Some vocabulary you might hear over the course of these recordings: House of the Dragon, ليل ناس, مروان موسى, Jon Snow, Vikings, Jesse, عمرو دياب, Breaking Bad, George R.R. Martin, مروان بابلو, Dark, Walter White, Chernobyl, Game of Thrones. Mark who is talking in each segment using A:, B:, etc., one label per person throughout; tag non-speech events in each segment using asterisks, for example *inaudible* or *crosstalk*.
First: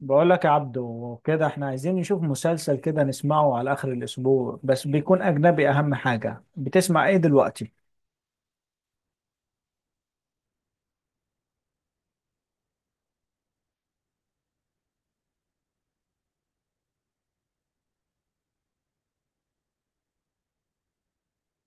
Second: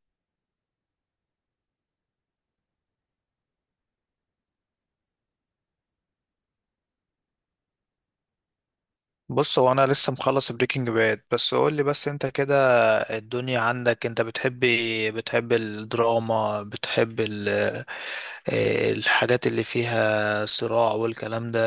A: بقول لك يا عبدو كده احنا عايزين نشوف مسلسل كده نسمعه على اخر الاسبوع، بس بيكون اجنبي. اهم حاجة، بتسمع ايه دلوقتي؟
B: بص، هو انا لسه مخلص بريكنج باد. بس قول لي بس انت كده، الدنيا عندك انت بتحب إيه؟ بتحب الدراما، بتحب إيه الحاجات اللي فيها صراع والكلام ده،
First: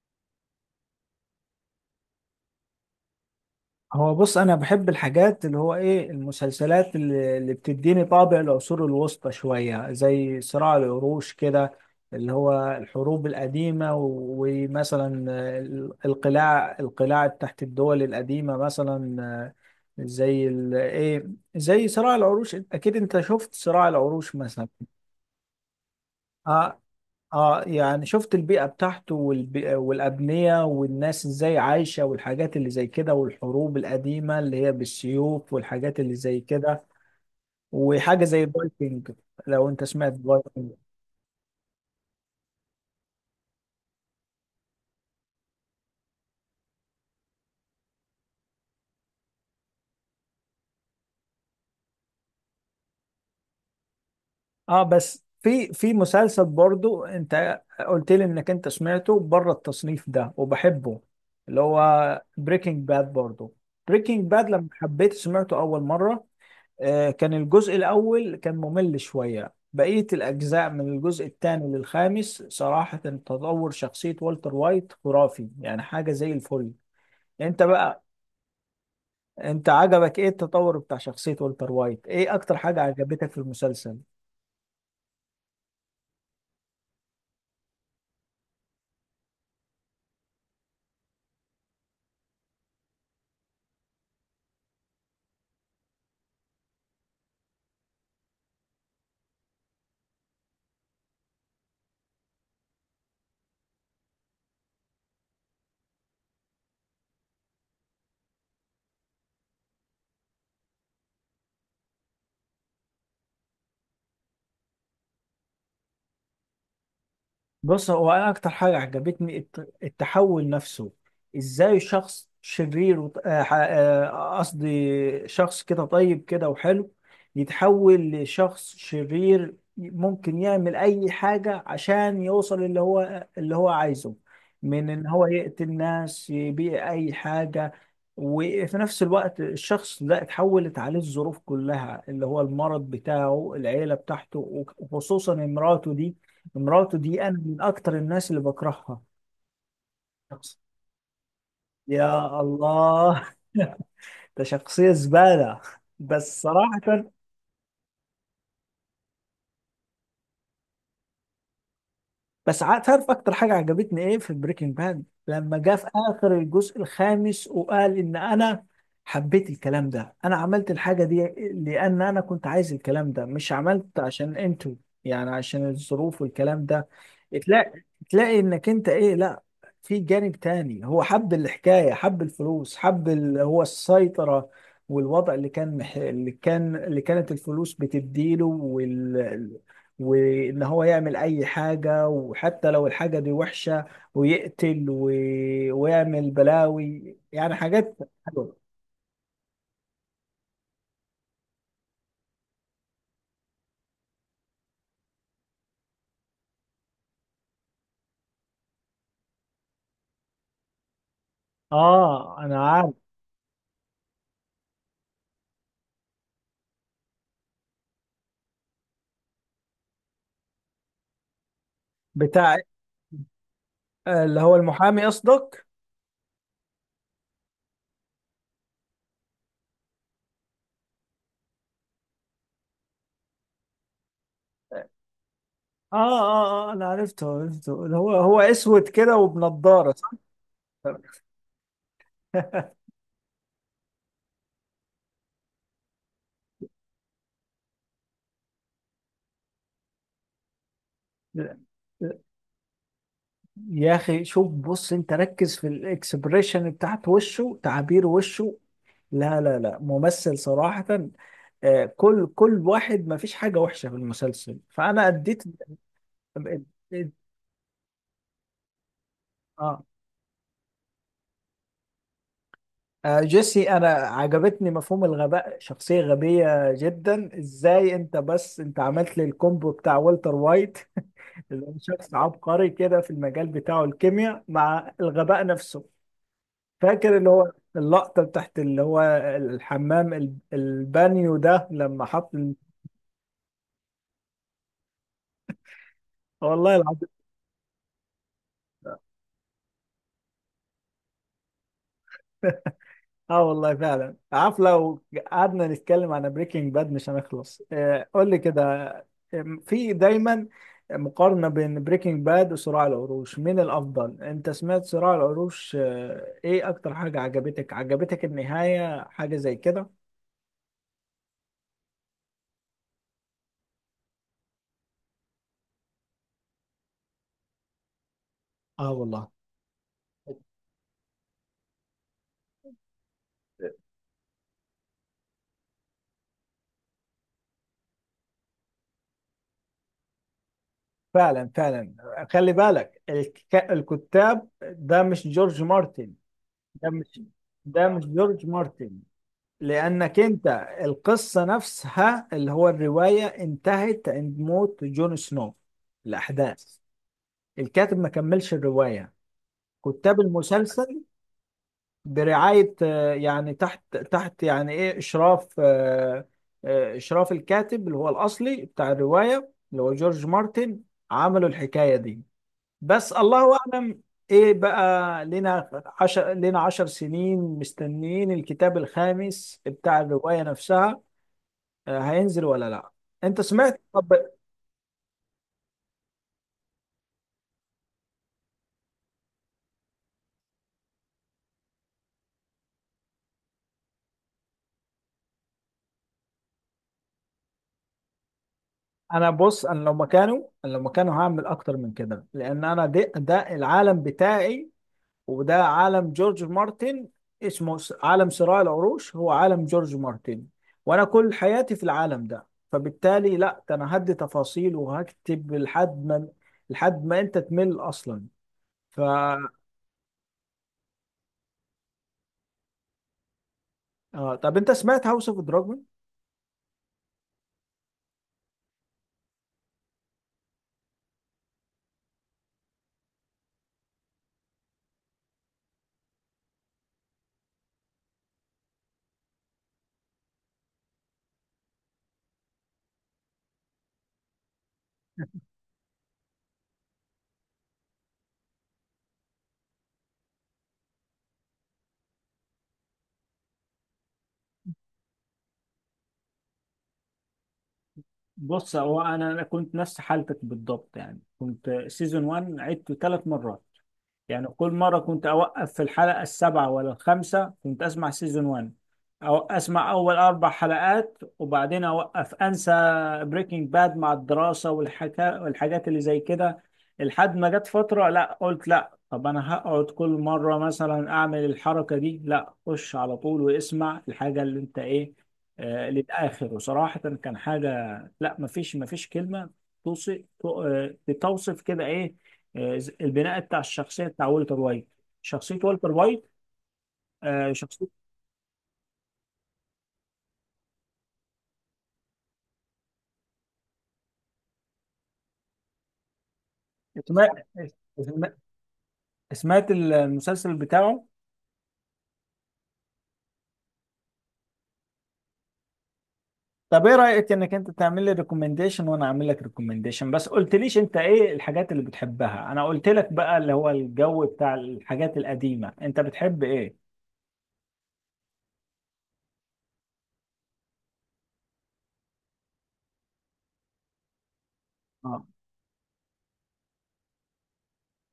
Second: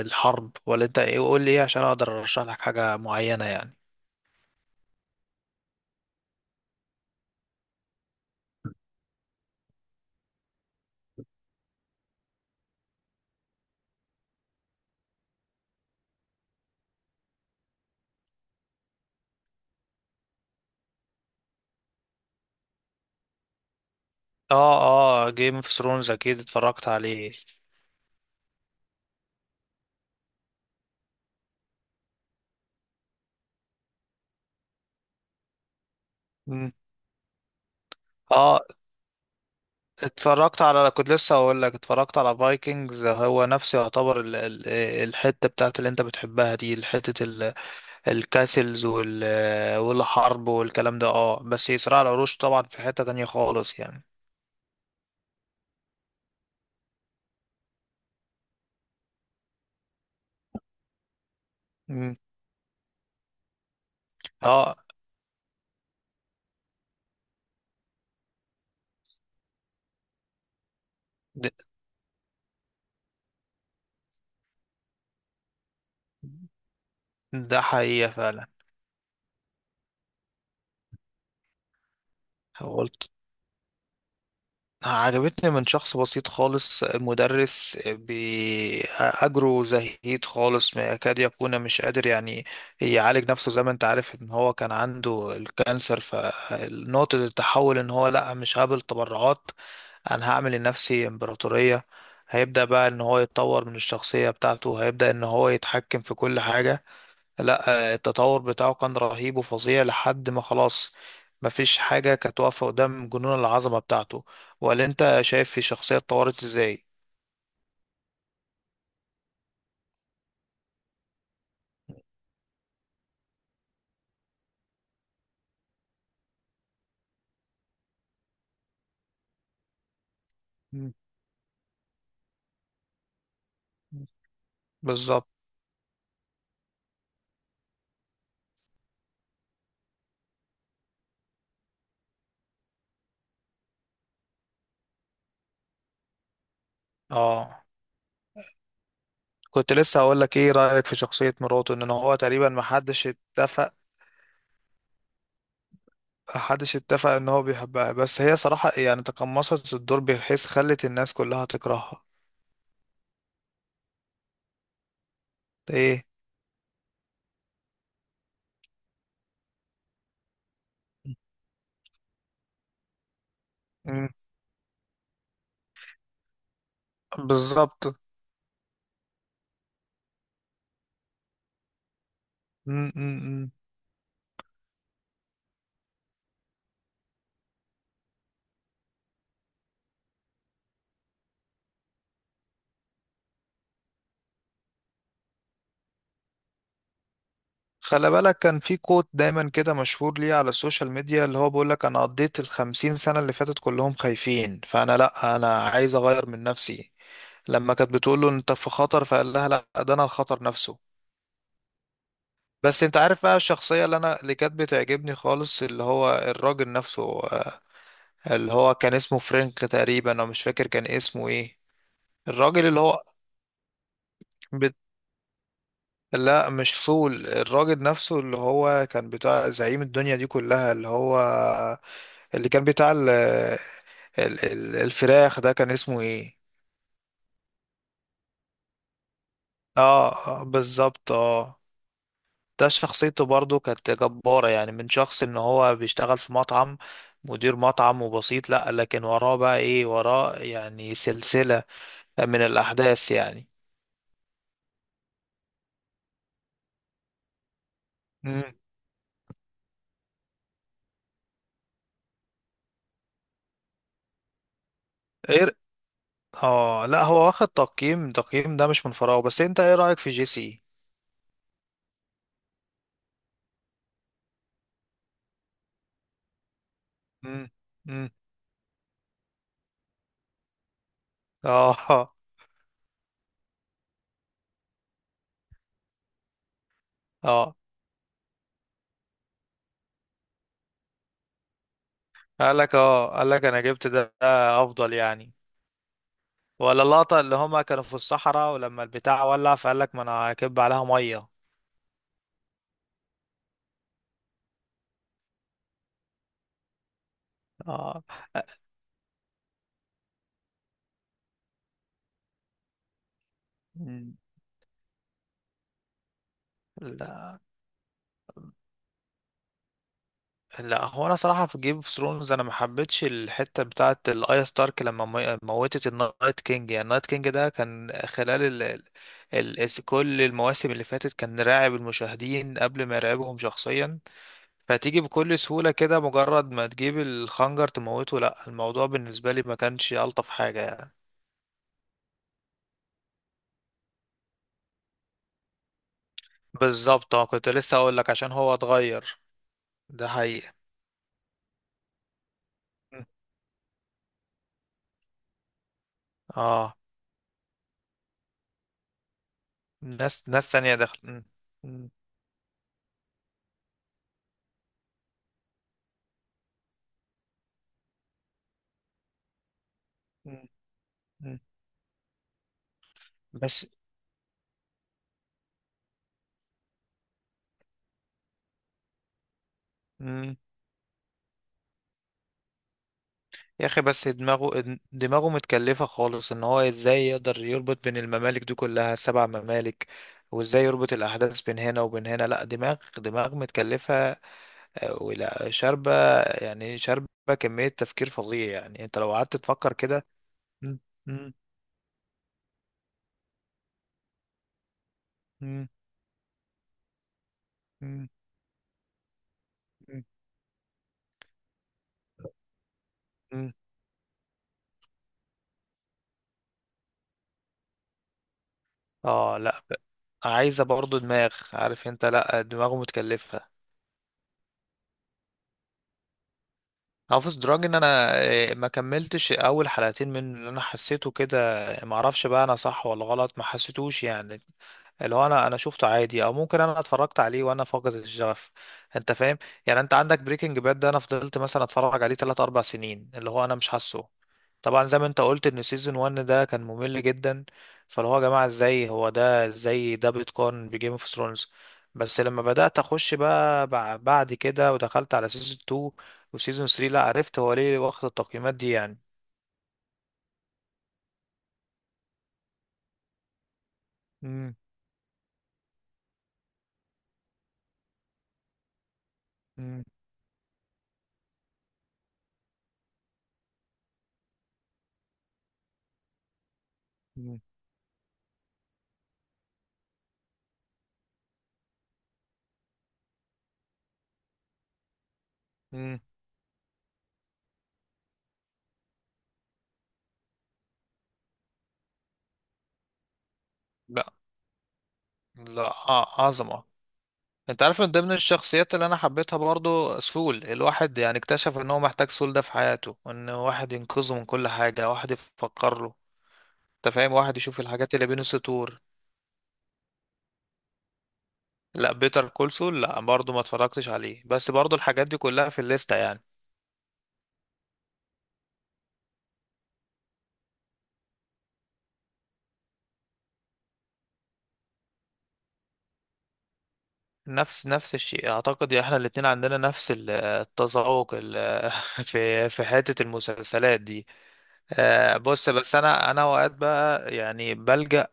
B: الحرب؟ ولا انت ايه؟ قول لي ايه عشان اقدر ارشح لك حاجة معينة يعني.
A: هو بص، انا بحب الحاجات اللي هو ايه، المسلسلات اللي بتديني طابع العصور الوسطى شوية، زي صراع العروش كده. اللي هو الحروب القديمة ومثلا القلاع، القلاع تحت الدول القديمة مثلا. آه، زي ال- ايه زي صراع العروش. اكيد انت شفت صراع العروش مثلا.
B: اه، اه جيم اوف ثرونز اكيد
A: اه،
B: اتفرجت عليه.
A: اه، يعني شفت البيئة بتاعته، والبيئة والأبنية والناس ازاي عايشة، والحاجات اللي زي كده، والحروب القديمة اللي هي بالسيوف والحاجات اللي زي
B: مم.
A: كده. وحاجة زي
B: اه،
A: الفايكنج. لو انت سمعت
B: اتفرجت
A: فايكنج.
B: على كنت لسه اقول لك اتفرجت على فايكنجز، هو نفسه يعتبر الحتة بتاعت اللي انت بتحبها دي، الحتة الكاسلز والحرب والكلام ده. اه بس صراع العروش طبعا في حتة تانية خالص يعني.
A: اه، بس في مسلسل برضو انت قلت لي انك انت سمعته بره التصنيف ده وبحبه، اللي
B: مم.
A: هو بريكنج باد برضو. بريكنج باد لما
B: اه،
A: حبيت سمعته اول مرة، كان الجزء الأول كان ممل شوية. بقية الأجزاء من الجزء
B: ده,
A: الثاني للخامس، صراحة تطور شخصية والتر وايت خرافي، يعني حاجة زي الفل.
B: ده
A: أنت بقى،
B: حقيقة فعلا.
A: أنت عجبك إيه التطور بتاع شخصية والتر وايت؟ إيه أكتر حاجة
B: قلت
A: عجبتك في المسلسل؟
B: عجبتني من شخص بسيط خالص، مدرس بأجره زهيد خالص، ما يكاد يكون مش قادر يعني يعالج نفسه، زي ما انت عارف ان هو كان عنده الكانسر. فنقطة التحول ان هو لا مش هقبل تبرعات، انا هعمل لنفسي امبراطورية. هيبدأ بقى ان هو يتطور من الشخصية بتاعته، هيبدأ ان هو يتحكم في كل حاجة. لا، التطور بتاعه كان رهيب وفظيع لحد ما خلاص مفيش حاجة كانت واقفة قدام جنون العظمة بتاعته. ولا انت شايف الشخصية اتطورت ازاي؟
A: بص، هو انا اكتر حاجه عجبتني التحول نفسه. ازاي شخص شرير وط- آه، ح- آه، قصدي شخص كده طيب كده وحلو، يتحول لشخص شرير ممكن يعمل
B: مم.
A: اي حاجه عشان يوصل اللي هو عايزه. من ان هو
B: بالظبط.
A: يقتل ناس، يبيع اي حاجه. وفي نفس الوقت، الشخص ده اتحولت عليه الظروف كلها، اللي هو المرض بتاعه، العيله بتاعته، وخصوصا مراته دي. مراته دي انا من
B: اه
A: اكتر الناس اللي بكرهها.
B: كنت لسه هقول لك ايه
A: شخص،
B: رأيك في شخصية مراته، ان هو
A: يا
B: تقريبا ما حدش
A: الله.
B: اتفق،
A: *laughs* ده شخصية زبالة، بس
B: محدش اتفق
A: صراحة.
B: ان هو بيحبها، بس هي صراحة يعني تقمصت الدور بحيث خلت الناس كلها تكرهها.
A: تعرف اكتر حاجه عجبتني ايه في بريكنج باد؟ لما جه في
B: ايه.
A: اخر الجزء الخامس وقال ان انا حبيت الكلام ده، انا عملت الحاجه دي لان انا كنت عايز الكلام ده، مش عملت
B: مم.
A: عشان انتوا. يعني عشان الظروف والكلام ده. تلاقي،
B: بالظبط.
A: تلاقي انك انت ايه، لا في جانب تاني، هو حب الحكايه، حب الفلوس،
B: مم،
A: حب
B: مم، مم.
A: هو السيطره، والوضع اللي كان اللي كانت الفلوس بتديله، وان هو يعمل اي حاجة، وحتى لو الحاجة دي وحشة، ويقتل و... ويعمل بلاوي، يعني حاجات.
B: خلي بالك
A: حلوة.
B: كان في كوت دايما كده مشهور ليه على السوشيال ميديا، اللي هو بيقولك انا قضيت 50 سنة اللي فاتت كلهم خايفين، فانا لا انا عايز اغير من نفسي. لما كانت بتقوله انت في خطر فقال لها لا، ده انا الخطر نفسه.
A: اه، انا
B: بس
A: عارف.
B: انت عارف بقى الشخصية اللي انا اللي كانت بتعجبني خالص، اللي هو الراجل نفسه، اللي هو كان اسمه فرانك تقريبا، انا مش فاكر كان اسمه ايه.
A: بتاع،
B: الراجل اللي هو
A: اللي هو المحامي قصدك.
B: لا مش فول، الراجل نفسه اللي هو كان بتاع زعيم الدنيا دي كلها، اللي هو اللي كان بتاع ال ال ال الفراخ، ده كان
A: اه،
B: اسمه ايه؟
A: اه، اه، انا عرفته، عرفته. اللي هو هو اسود كده وبنضارة، صح؟
B: اه، بالظبط اه. ده
A: *laughs*
B: شخصيته برضو كانت جبارة يعني، من شخص ان هو بيشتغل في مطعم، مدير مطعم وبسيط، لا لكن وراه بقى ايه؟ وراه يعني سلسلة
A: لا،
B: من الأحداث يعني.
A: يا اخي شوف، بص انت ركز في الاكسبريشن بتاعت وشه، تعابير
B: مم.
A: وشه. لا، لا، لا، ممثل صراحة. كل واحد، ما فيش حاجة وحشة في المسلسل، فأنا أديت.
B: ايه. اه لا، هو واخد تقييم، تقييم ده مش من فراغ. بس انت ايه
A: آه.
B: رأيك في جيسي؟
A: جيسي أنا عجبتني مفهوم الغباء، شخصية غبية جدا.
B: مم.
A: إزاي
B: مم.
A: أنت، بس أنت عملت لي الكومبو بتاع والتر وايت. *laughs* اللي هو
B: اه،
A: شخص عبقري كده في المجال بتاعه، الكيمياء مع الغباء نفسه. فاكر اللي هو
B: اه
A: اللقطة بتاعت، اللي هو الحمام، البانيو ده، لما حط
B: قال لك انا جبت ده ده افضل يعني.
A: والله
B: ولا
A: العظيم.
B: اللقطة اللي هما كانوا في الصحراء ولما البتاع ولع، فقال لك ما انا هكب عليها مية.
A: *laughs* اه، والله فعلا. عارف، لو قعدنا نتكلم عن بريكنج باد مش هنخلص.
B: اه.
A: قول لي كده، في دايما مقارنة بين بريكنج باد وصراع العروش، مين
B: مم.
A: الأفضل؟ أنت سمعت صراع العروش، إيه أكتر حاجة
B: لا،
A: عجبتك؟ عجبتك النهاية، حاجة زي كده؟
B: لا هو انا صراحة في جيم اوف ثرونز انا ما حبيتش الحتة بتاعت الايا ستارك، لما موتت النايت كينج. يعني النايت كينج ده كان خلال
A: اه، والله
B: كل المواسم اللي فاتت كان راعب المشاهدين قبل ما يراقبهم شخصيا. فتيجي بكل سهولة كده، مجرد ما تجيب الخنجر تموته؟ لا الموضوع بالنسبة لي ما كانش ألطف حاجة يعني.
A: فعلا، فعلا. خلي بالك، الكتاب ده مش جورج مارتن. ده
B: بالظبط.
A: مش
B: اه كنت لسه
A: ده
B: أقول
A: مش
B: لك عشان
A: جورج
B: هو
A: مارتن.
B: اتغير، ده
A: لأنك أنت،
B: حقيقة.
A: القصة نفسها، اللي هو
B: م.
A: الرواية، انتهت عند موت جون سنو.
B: اه.
A: الأحداث، الكاتب ما كملش الرواية. كتاب
B: ناس تانية دخل.
A: المسلسل
B: م. م.
A: برعاية، يعني تحت، تحت يعني إيه إشراف آه، آه، إشراف الكاتب اللي هو الأصلي بتاع الرواية، اللي هو جورج
B: م.
A: مارتن.
B: م.
A: عملوا الحكاية دي، بس الله
B: بس
A: اعلم. ايه بقى، لنا لنا 10 سنين مستنيين الكتاب الخامس بتاع
B: م.
A: الرواية نفسها، هينزل ولا لا. انت
B: يا أخي
A: سمعت؟
B: بس
A: طب
B: دماغه دماغه متكلفة خالص، إن هو إزاي يقدر يربط بين الممالك دي كلها، 7 ممالك. وإزاي يربط الأحداث بين هنا وبين هنا. لا دماغ دماغ متكلفة، ولا شاربة يعني، شاربة كمية تفكير فظيع يعني. انت لو
A: انا
B: قعدت
A: بص،
B: تفكر كده.
A: انا لو
B: مم،
A: مكانه
B: مم،
A: هعمل اكتر من كده، لان انا ده العالم بتاعي، وده
B: مم،
A: عالم جورج مارتن. اسمه
B: مم،
A: عالم صراع العروش هو عالم جورج
B: مم،
A: مارتن، وانا كل حياتي في العالم ده. فبالتالي
B: مم.
A: لا، ده انا هدي تفاصيل وهكتب لحد ما، لحد ما انت تمل اصلا. ف،
B: اه لا، عايزة برضو دماغ، عارف انت، لا دماغه متكلفة.
A: آه، طب انت سمعت هاوس اوف دراجون؟
B: هافس دراج ان انا ما كملتش اول حلقتين، من اللي انا حسيته كده ما اعرفش بقى انا صح ولا غلط، ما حسيتوش يعني. اللي هو انا شفته عادي، او ممكن انا اتفرجت عليه وانا فاقد الشغف، انت فاهم؟ يعني انت عندك بريكنج باد ده انا فضلت مثلا اتفرج عليه 3 4 سنين، اللي هو انا مش حاسه. طبعا زي ما انت قلت ان سيزون 1 ده كان ممل جدا. فاللي هو يا جماعه، ازاي هو ده ازاي ده بيتقارن بجيم اوف ثرونز؟ بس لما بدات اخش بقى بعد كده ودخلت على سيزون 2 وسيزون 3، لا عرفت هو ليه واخد التقييمات دي
A: بص
B: يعني.
A: هو انا كنت نفس حالتك بالضبط. يعني كنت سيزون 1 عدته 3 مرات. يعني
B: امم
A: كل مرة كنت أوقف في الحلقة السابعة ولا الخامسة، كنت أسمع سيزون 1 أو أسمع أول 4 حلقات وبعدين أوقف أنسى بريكنج باد مع الدراسة والحكا والحاجات اللي زي كده. لحد
B: امم
A: ما جت فترة، لا قلت لا، طب أنا هقعد كل مرة مثلا أعمل الحركة دي، لا خش على طول واسمع الحاجة اللي أنت إيه،
B: امم
A: للآخر. وصراحة كان حاجة، لا مفيش كلمة توصف، توصف كده إيه. البناء بتاع
B: لا،
A: الشخصيه بتاع والتر وايت، شخصيه
B: لا
A: والتر وايت،
B: عظمه. انت عارف
A: شخصيه.
B: من ضمن الشخصيات اللي انا حبيتها برضو سول، الواحد يعني اكتشف ان هو محتاج سول ده في حياته، ان واحد ينقذه من كل حاجة، واحد يفكر له، انت فاهم؟
A: اسمها
B: واحد يشوف الحاجات اللي بين
A: اسمها-
B: السطور.
A: سمعت المسلسل بتاعه؟
B: لا بيتر كول سول، لا برضو ما اتفرجتش عليه، بس برضو الحاجات دي كلها في الليستة يعني.
A: طب ايه رايك انك انت تعمل لي ريكومنديشن وانا اعمل لك ريكومنديشن؟ بس قلتليش انت ايه الحاجات اللي بتحبها. انا قلت لك بقى اللي هو الجو بتاع الحاجات القديمه، انت بتحب ايه؟
B: نفس الشيء اعتقد، احنا الاتنين عندنا نفس التذوق *laughs* في في حتة المسلسلات دي.
A: اه،
B: بص بس انا اوقات بقى يعني بلجأ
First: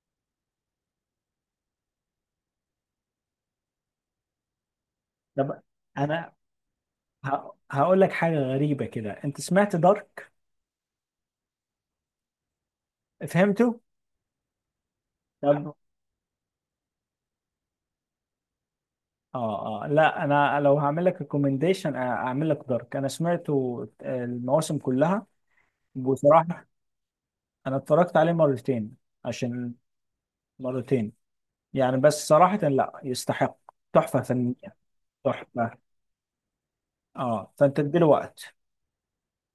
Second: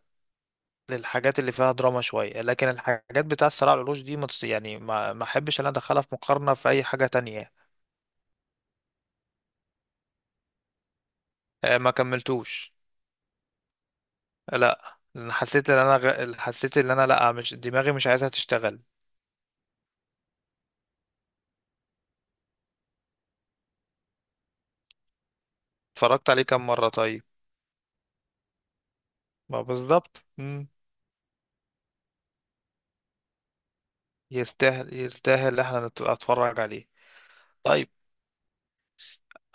B: للحاجات اللي فيها دراما شوية، لكن الحاجات بتاع الصراع على العروش دي ما يعني ما احبش
A: طب
B: ان انا ادخلها في
A: انا
B: مقارنة في اي حاجة تانية.
A: هقول لك حاجه غريبه كده. انت سمعت دارك؟
B: ما كملتوش.
A: فهمته.
B: لا، لأن حسيت
A: طب،
B: ان انا حسيت ان انا لا مش دماغي مش عايزها تشتغل.
A: اه، اه، لا انا لو هعمل لك ريكومنديشن اعمل لك دارك. انا سمعته، المواسم كلها.
B: اتفرجت عليه
A: بصراحه
B: كام مرة طيب؟
A: انا اتفرجت عليه مرتين.
B: ما
A: عشان
B: بالظبط. مم.
A: مرتين يعني بس صراحه لا، يستحق، تحفه فنيه،
B: يستاهل، يستاهل
A: تحفه.
B: احنا اتفرج عليه.
A: اه، فانت
B: طيب
A: اديله وقت.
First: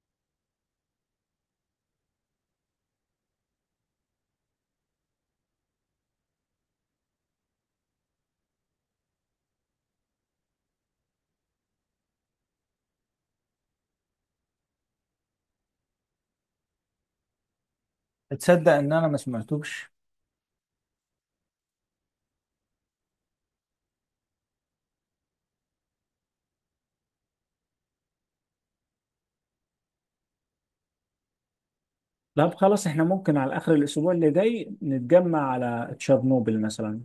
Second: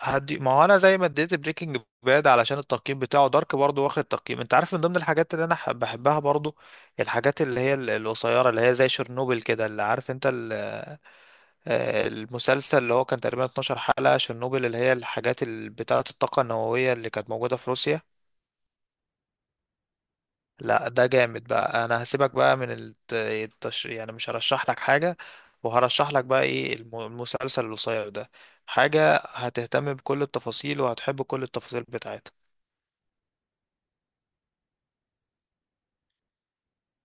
B: هدي، ما هو انا زي ما اديت بريكنج باد علشان التقييم بتاعه، دارك برضو واخد تقييم. انت عارف من ضمن الحاجات اللي انا بحبها برضو الحاجات اللي هي القصيرة، اللي هي زي شرنوبل كده، اللي عارف انت، المسلسل اللي هو كان تقريبا 12 حلقة، شيرنوبل اللي هي الحاجات بتاعة الطاقة النووية اللي كانت موجودة في روسيا.
A: تصدق ان انا ما سمعتوش؟
B: لا ده جامد بقى، انا هسيبك بقى من يعني مش هرشح لك حاجة، وهرشح لك بقى ايه، المسلسل القصير ده، حاجة هتهتم بكل التفاصيل وهتحب كل التفاصيل بتاعتها.
A: طب خلاص، احنا ممكن على اخر الاسبوع اللي جاي نتجمع على تشيرنوبل مثلا،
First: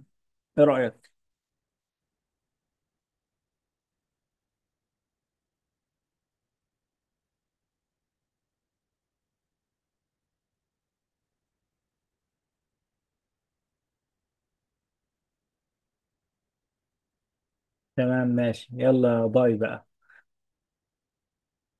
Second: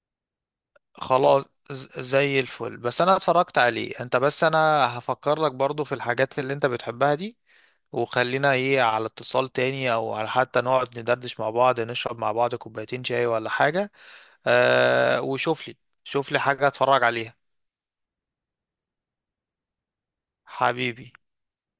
A: ايه رأيك؟
B: خلاص. زي الفل. بس انا اتفرجت عليه انت، بس انا هفكر لك برضو في الحاجات اللي انت بتحبها دي. وخلينا ايه على اتصال تاني، او على حتى نقعد ندردش مع بعض، نشرب مع بعض كوبايتين شاي ولا حاجة. وشوف لي، شوف لي حاجة اتفرج عليها.
A: تمام، ماشي، يلا باي بقى.
B: حبيبي.